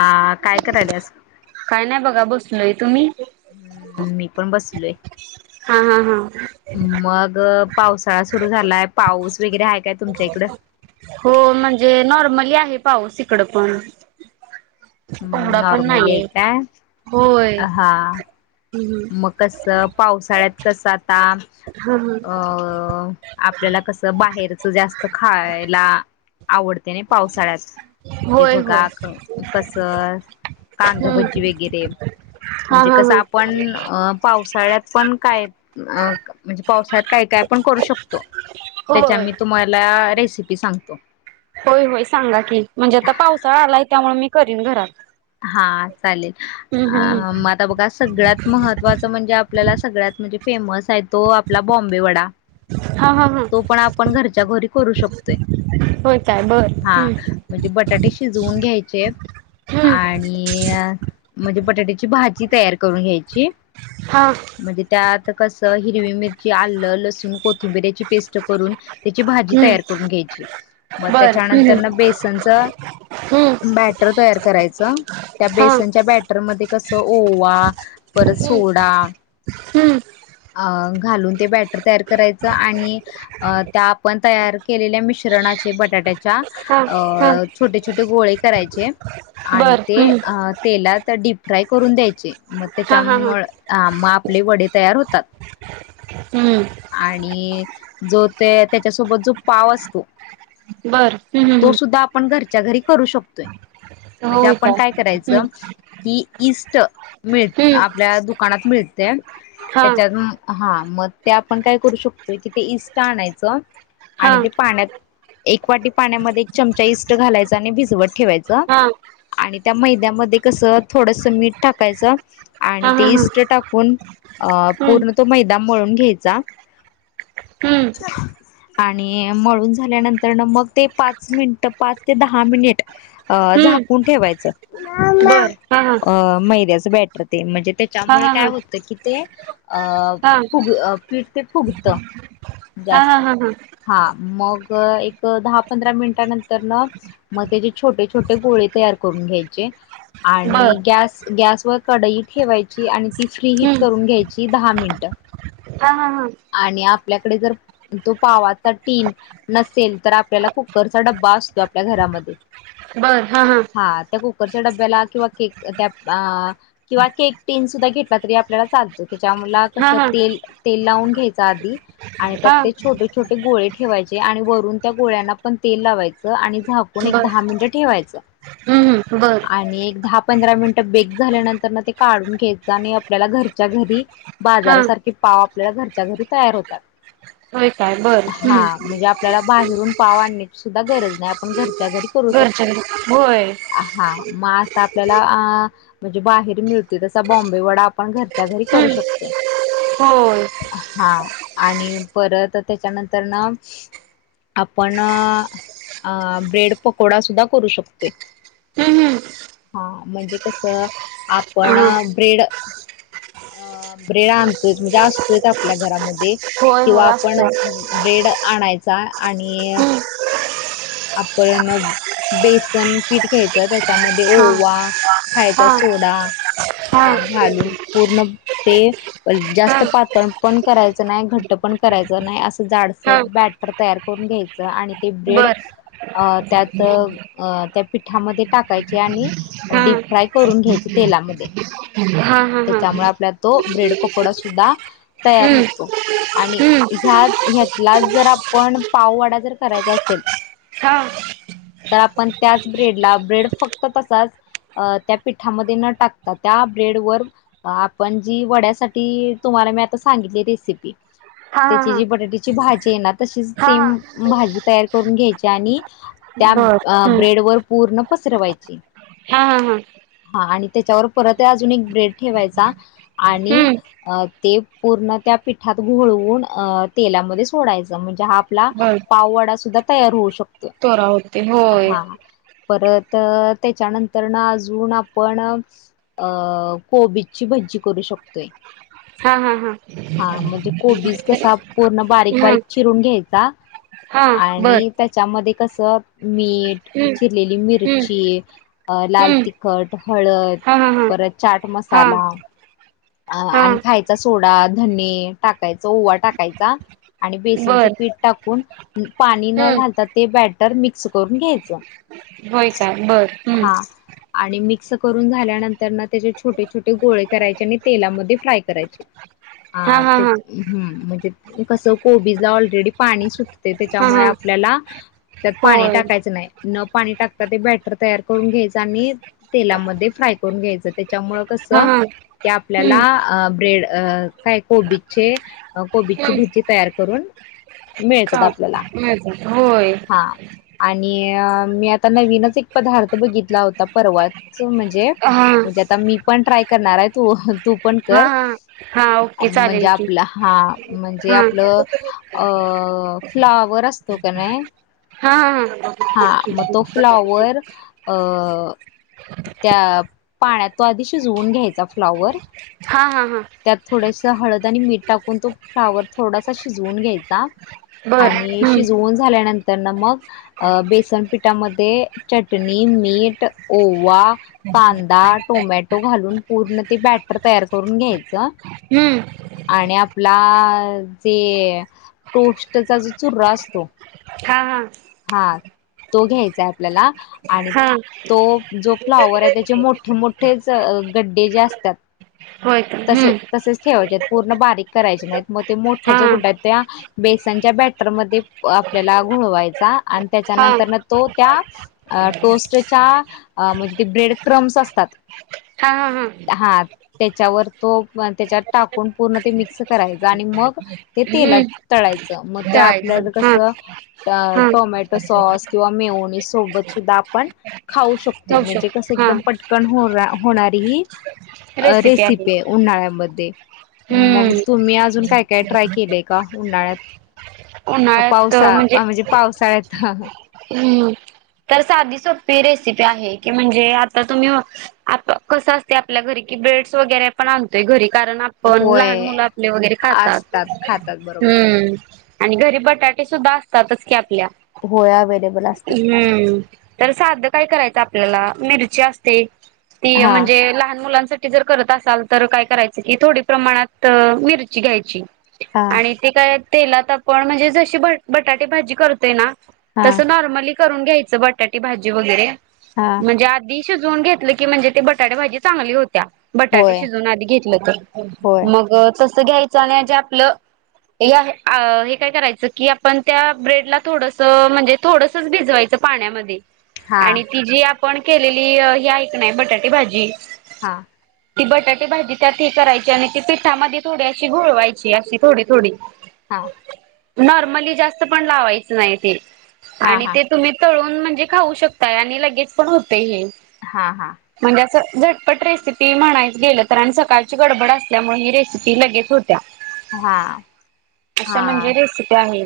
हा काय करायलस लय तुमही हम्म मी पण बसलोय हा हा हा मग पावसाळा सुरू झालाय पाऊस वगैरे आहे काय तुमच्या इकडं? हो म्हणजे नॉर्मली आहे पाऊस इकड पण हम्म कोवडा पण नॉर्मली आहे नाहीय काय? होय हा हम्म मग कसं पावसाळ्यात कसं आता हा हा अ आपल्याला कस बाहेरच जास्त खायला आवडत त्याने पावसाळ्यात म्हणजे होय होय बघा कस कांदाभजी हम्म वगैरे हा म्हणजे हा कसं हा आपण अ पावसाळ्यात पण काय अ म्हणजे पावसाळ्यात काय काय पण करू शकतो त्याच्या होय मी तुम्हाला रेसिपी सांगतो होय होय सांगा की म्हणजे आता पावसाळा आलाय त्यामुळे मी करीन घरात हा चालेल हम्म हम्म अ हम्म मग आता बघा सगळ्यात महत्वाच म्हणजे आपल्याला सगळ्यात म्हणजे फेमस आहे तो आपला बॉम्बे वडा हा हा हा तो पण आपण घरच्या घरी करू शकतोय होय काय बर हा हम्म म्हणजे बटाटे शिजवून घ्यायचे हम्म आणि म्हणजे बटाट्याची भाजी तयार करून घ्यायची हा म्हणजे त्या आता कस हिरवी मिरची आलं लसूण कोथिंबिरची पेस्ट करून त्याची भाजी हम्म तयार करून घ्यायची मग बर हम्म त्याच्यानंतर ना बेसनच हम्म बॅटर तयार करायचं त्या हा बेसनच्या बॅटरमध्ये कसं ओवा परत हम्म सोडा हम्म अ घालून ते बॅटर तयार करायचं आणि त्या आपण तयार केलेल्या मिश णा बटाट्याच्या हा हा छोट छोटे गोळे करायचे आणि बर ते हम्म तेलात डीप फ्राय करून द्यायचे मग हा त्याच्या हा हा मग आपले वडे तयार होतात हम्म आणि जो ते त्याच्यासोबत जो पाव असतो बर हम्म हम्म् च्या घरी करू शकतोय म्हणजे होय आपण काय हम्म करायचं की इष्ट मिळ हम्म आपल्या दुकानात मिळते हा त्याच्यात हा मग ते आपण काय करू शकतोय कि ते इष्ट आणायचं हा आणि ते हा पाण्यात एक वाटी पाण्यामध्ये एक चमचा इष्ट घालायचा आणि भिजवत ठेवायचं हा आणि त्या मैद्यामध्ये कस थोडस मीठ टाकायच आणि हा ते हा हम्म इष्ट टाकून अ पूर्ण तो मैदा मळून घ्यायचा हम्म आणि मळून झाल्यानंतर न मग ते पाच मिनट पाच ते दहा मिनिट अ हम्म झाकून ठेवायचं बर हा हा मैद्याच बॅटर ते म्हणजे हा त्याच्यामुळे काय हा होतं की ते अ हा हा फुग पीठ ते फुगत हा हा हा जास्त हा हा मग एक दहा पंधरा मिनिटानंतर न मग त्याचे छोटे छोटे गोळे तर करून घ्यायचे बर आणि गस गॅस व कडई ठेवायची आणि ती फ्री हिट हम्म करून घ्यायची दहा मिनट हा हा हा आणि आपल्याकडे जर तो पावा टीन नसेल तर आपल्याला कुकरचा डबा असतो आपल्या घरामध्ये बर हा हा त्या कुकरच्या डब्याला किंवा केक त्या किंवा केक टीन सुद्धा घेत आपल्याला चालतो त्याच्या मला कस हा हा तेल तेल लावून घ्यायच आधी आणि त्यात हा ते छोटे छोटे गोळे ठेवायचे आणि वरून त्या गोळ्यांना पण तेल लावायचं आणि झाकून एक बर दहा मिनट ठेवायच हम्म हम्म बर आणि एक दहा पंधरा मिनिट बेक झाल्यानंतर ना ते काढून घ्यायचं आणि आपल्याला घरच्या घरी हा बाजारासारखे पाव आपल्याला घरच्या घरी तयार होतात होय काय बर हा हम्म म्हणजे आपल्याला बाहेरून पाव आणण्याची सुद्धा गरज नाही आपण घर घरच्या घरी करू घरच्या शकतो घरी होय आपल्याला म्हणजे बाहेर मिळते तस बॉम्बे वडा आपण घ त्याच्या घरी करू हम्म शकते होय हा आणि परत त्याच्यानंतर ना आपण अ ब्रेड पकोडा सुद्धा करू शकतोय हम्म हा म्हणजे कस आपण हम्म हा ब्रेड अ ब्रेड आणतोयच म्हणजे असतोय आपल्या घरामध्ये होय किंवा होय आपण असतंय ब्रेड आणायच आणि हम्म आपण बस पीठ घ्यायचं त्या त्याच्यामध्ये हा ओवा खायचा हा सोडा हा अ घालून पूर्ण ते हा जास्त पातळ पण करायचं नाही घट्ट पण करायचं नाही अस जाडसर हा बॅटर तयार करून घ्यायचं आणि ते ब्रेड बर अ त्यात त्या पिठामध्ये टाकायची आणि हा डीप फ्राय करून घ्यायचे तेलामध्ये हा हा हा त्याच्यामुळे आपल्या तो ब्रेड पकोडा सुद्धा तयार हम्म होतो आणि हम्म ह्या ह्यातला जर आपण पाववाडा जर करायचा असेल हा तर आपण त्याच ब्रेडला ब्रेड फक्त तसाच त्या पिठामध्ये न टाकता त्या ब्रेड वर आपण जी वड्यासाठी तुम्हा आता सिती हा हा त्याची हा जी बटाट्याची भाजी आहे ना तशीच हा सेम हा भाजी तयार करून घ्यायची आणि त्या बर अ हम्म ब्रेड वर पूर्ण पसरवायची हा हा हा आणि त्याच्यावर परत अजून एक ब्रेड ठेवायचा आणि हम्म ते पूर्ण त्या पिठात घळवून तेलामध्ये सोडायचं म्हणजे हा आपला बर पाववाडा सुद्धा तयार होऊ शकतो तोरा होते हो हा परत त्याच्यानंतर अजून आपण अ कोबीची भजी ी करू शकतोय हा हा हा हा म्हणजे कोबीज कसा पूर्ण बारीक हा बारीक चिरून घ्यायचा हा बर आणि त्याच्यामध्ये कस मीठ हम्म चिरलेली हम्म मिरची अ लाल हम्म तिखट हळद हा हा हा परत चाट हा मसाला हा आणि खायचा सोडा धने टाका ओवा टाकायचा आणि बेसनचं बर पीठ टाकून पाणी न हम्म घालता ते ब घ होय काय बर हम्म करून झाल्यानंतर त्याचे छोटे छोटे गोळे करायचे तेलामध्ये फ्राय करायची हा हा हा म्हणजे कस कोबीज ला ऑलरेडी पाणी सुटते हा त्याच्यामुळे हा आपल्याला त्यात पाणी होय टाकायचं नाही न पाणी टाकता ते बॅटर तयार करून घ्यायचं आणि तेलामध्ये फ्राय ून घ्यायच त्याच्यामुळे कस हा हा की हम्म आपल्याला ब्रेड काय कोबीचे कोबीची हम्म भजी तयार करून मिळतात का आपल्याला मिळतात होय हा आणि मी आता नवीनच एक पदार्थ बघितला होता परवा म्हणजे हा हा म्हणजे आता मी पण ट्राय करणार आहे तू तू पण हा कर हा ओके म्हणजे चालेल की आपलं हा म्हणजे हा आपलं अ अ फ्लावर असतो का नाही हा हा हा मग तो फ्लावर अं त्या पाण्यात तो आधी शिजवून घ्यायचा फ्लाॉवर हा हा हा त्यात थोडस हळद आणि मीठ टाकून तो फ्लावर थोडासा शिजवून घ्यायचा बर आणि हम्म शिजवून झाल्यानंतर तर ना मग अ बेसनपिठामध्ये चटणी मीठ ओवा कांदा टोमॅटो घालून पूर्ण बॅटर तयार करून घ्यायच हम्म आणि आपला जे टोस्टचा जो चुर्र असतो हा हा हा तो घ्यायचाय आपल्याला आणि हा तो जो फ्लावर हाय त्याचे मोठे मोठेच गड्डे जे अस तात होय का तसे हम्म तसेच ठेवायचे पूर्ण बारीक करायचे नाहीत. मग ते मोठा हा ज हा गुड्डा त्या बेसनच्या बॅटरमध्य आपल्याला घोळवायचा आणि हा त्याच्यानंतर तो त्या टोस्टच्या आ म्हणजे ते ब्रेड क्रम्स असतात हा हा हा. हा त्याच्यावर तो त्याच्यात टाकून पूर्ण ते मिक्स करायचा आणि मग ते तेलात हम्म तळायच मग त्या तळायचं आपल्याला कस हा हा टोमॅटो सॉस किंवा मेयोनीज सोबत सुद्धा आपण खाऊ शकतोय लवशो म्हणजे कसं हा एकदम पटकन हो होणारी ही अ रेसिपी हे उन्हाळ्यामध्ये. मग हम्म तुम्ही अजून काय काय ट्राय केलंय का उन्हाळ्यात? पावसा आ म्हणजे पावसाळ्यात. हम्म. तर साधी सोपी रेसिपी आहे की म्हणजे आता तुम्ही आत कसं असतय आपल्या घरी ब्रेड्स वगैरे पण आणतोय घरी कारण आपण लहान होय मुलं आपले वगैरे खातात असतात खातात बरोबर आहे हम्म. आणि घरी बटाटे सुुद्धा असतातच की आपल्या. होय अवेलेबल असतात हम्म तर साधं काय करायचं आपल्याला मिरची असते ती हा म्हणजे लहान मुलांसाठी ठी जर करत असाल तर काय करायच की थोडी प्रमाणात मिरची घ्यायची हा आणि ते काय तेलात आपण म्हणजे जशी ब बटाटे भाजी करतोय ना हा तसं नॉर्मली करून घ्यायचं बटाटे भाजी वगैरे हा म्हणजे आधी शिजवून घेतलं की म्हणजे ते बटाटे भाजी चांगली होत त्या बटाटे होय शिजून आधी घेतलं तर होय मग तस घ्यायचं आणि जे आपलं या हे काय करायचं की आपण त्या ब्रेडला थोडस म्हण जे थोडसच भिजवायच पाण्यामध्ये हा आणि ती जी आप पण केलेली ही हाय कनाय बटाटे भाजी हा. ती बटाटे भाजी त्यात हे करायची आणि ती पिठामध्ये थोडी अशी गोळवायची अशी थोडी थोडी हा. नॉर्मली जास्त पण लावायच नाही ते हा आणि हा ते तुम्ही तूळून म्हणजे खाऊ शक आणि लगेज पण होतय हे हा हा म्हणजे अस झटपट रेसिपी म्हणायच गेलं तर आणि सकाळची गडबड असल्यामुळे ही रेसिपी लगेच होत त्या हा असं म्हणजे हा रेसिपी आहे.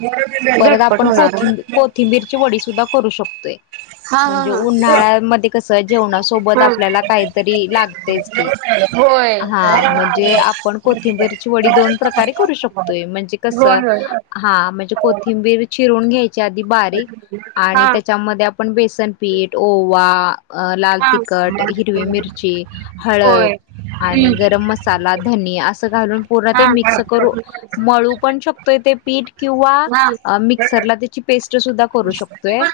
हे बग पण कोथिं कोथिंबीरची वडी सुद्धा करू शकतोय हा हा म्हणजे हा उन्हाळ्यामध्ये कस जेवणासोबत हा आपल्याला काहीतरी लागतय की होय हा म्हणजे आप पण कोथिंबीरची वडी दोन प्रकारे करू शकतोय म्हणजे होय कसं होय हा म्हणजे कोथिंबीर चिरून घ्याय ची आधी बारीक आणि हा त्याच्यामध्ये आप बेसन पीठ ओवा लाल हा तिक कट हिरवी मिर हळद होय हम्म आणि गरम मसाला धनी अस घालून पुर्ण हा ते हा मिक्स करू मळू पण शकतोय ते पीठ किंवा मिक्सरला त्याची पेस्ट ट सुद्धा करू शकतोय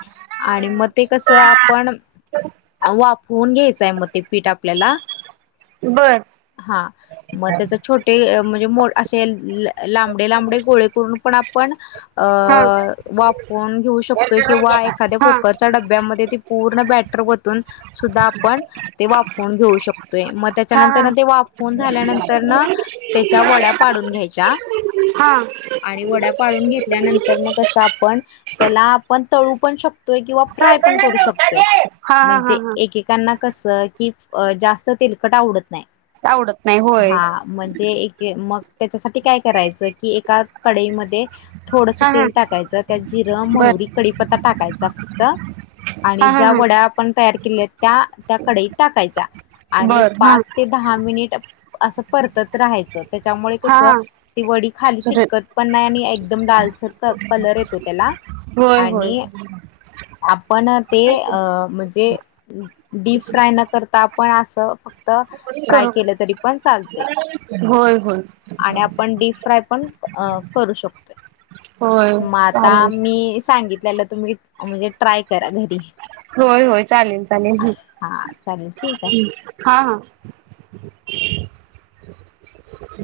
आणि मग ते कस आपण वाफउन घ्यायचंय म ते पीठ आपल्याला बर हा म त्याच छोटे म्हणजे मो असे लं लांबडे लांबडे गोळे करून पण आपण अ हा वाफऊन घेऊ शकतोय किंवा एखाद्या हा हा कुकरच्या डब्यामध्ये ते पूर्ण बॅटर र वातून सुद्धा आपन ते वाफऊन घेऊ शक मग हा त्याच्यानंतर ते वाफवून झाल्यानंतर न त्याच्या वड्या पाडून घ्यायच्या हा [inaudible] आणि वड्या पाडून घेतल्यानंतर न कसं आपण त्याला आपण तळू पण शकतोय किंवा फ्राय पण करू शकतोय हा हा हा म्हणजे एके-कांना कस की जास्त तेलकट आवडत आवडत नाही होय हा म्हणजे एकेक मग त्याच्यासाठी काय करायचं कि एका कढई मध्ये थोडस हा हा तेल टाकायचं त्यात जिरं बर महुरी कडीपत्ता टाकायचा फक्त हा आणि हा ज्या हा वड्या आपण तयार त्या -त्या कढईत टाकायच्या आणि बर हा पाच ते दहा मिनिट असं परतत राहायचं त्याच्यामुळे हा कस हा ती वडी खाली चिटकत नाही आणि एकदम लालसर असा कलर येतो त्याला होय होय आणि आपण ते अ म्हणजे डीप फ्राय न करता आपण असं फक्त त ट्राय करू केलं तरी पण चालतय. होय- होय आणि आपण डीप फ्राय पण अ करू शकतोय होय मग आता चालेल मी सांगितलेलं तुम्ही- म्हणजे ट्राय करा घरी होय -होय चालेल -चालेल हा चालेल ठेवू काय? हा -हा [inaudible]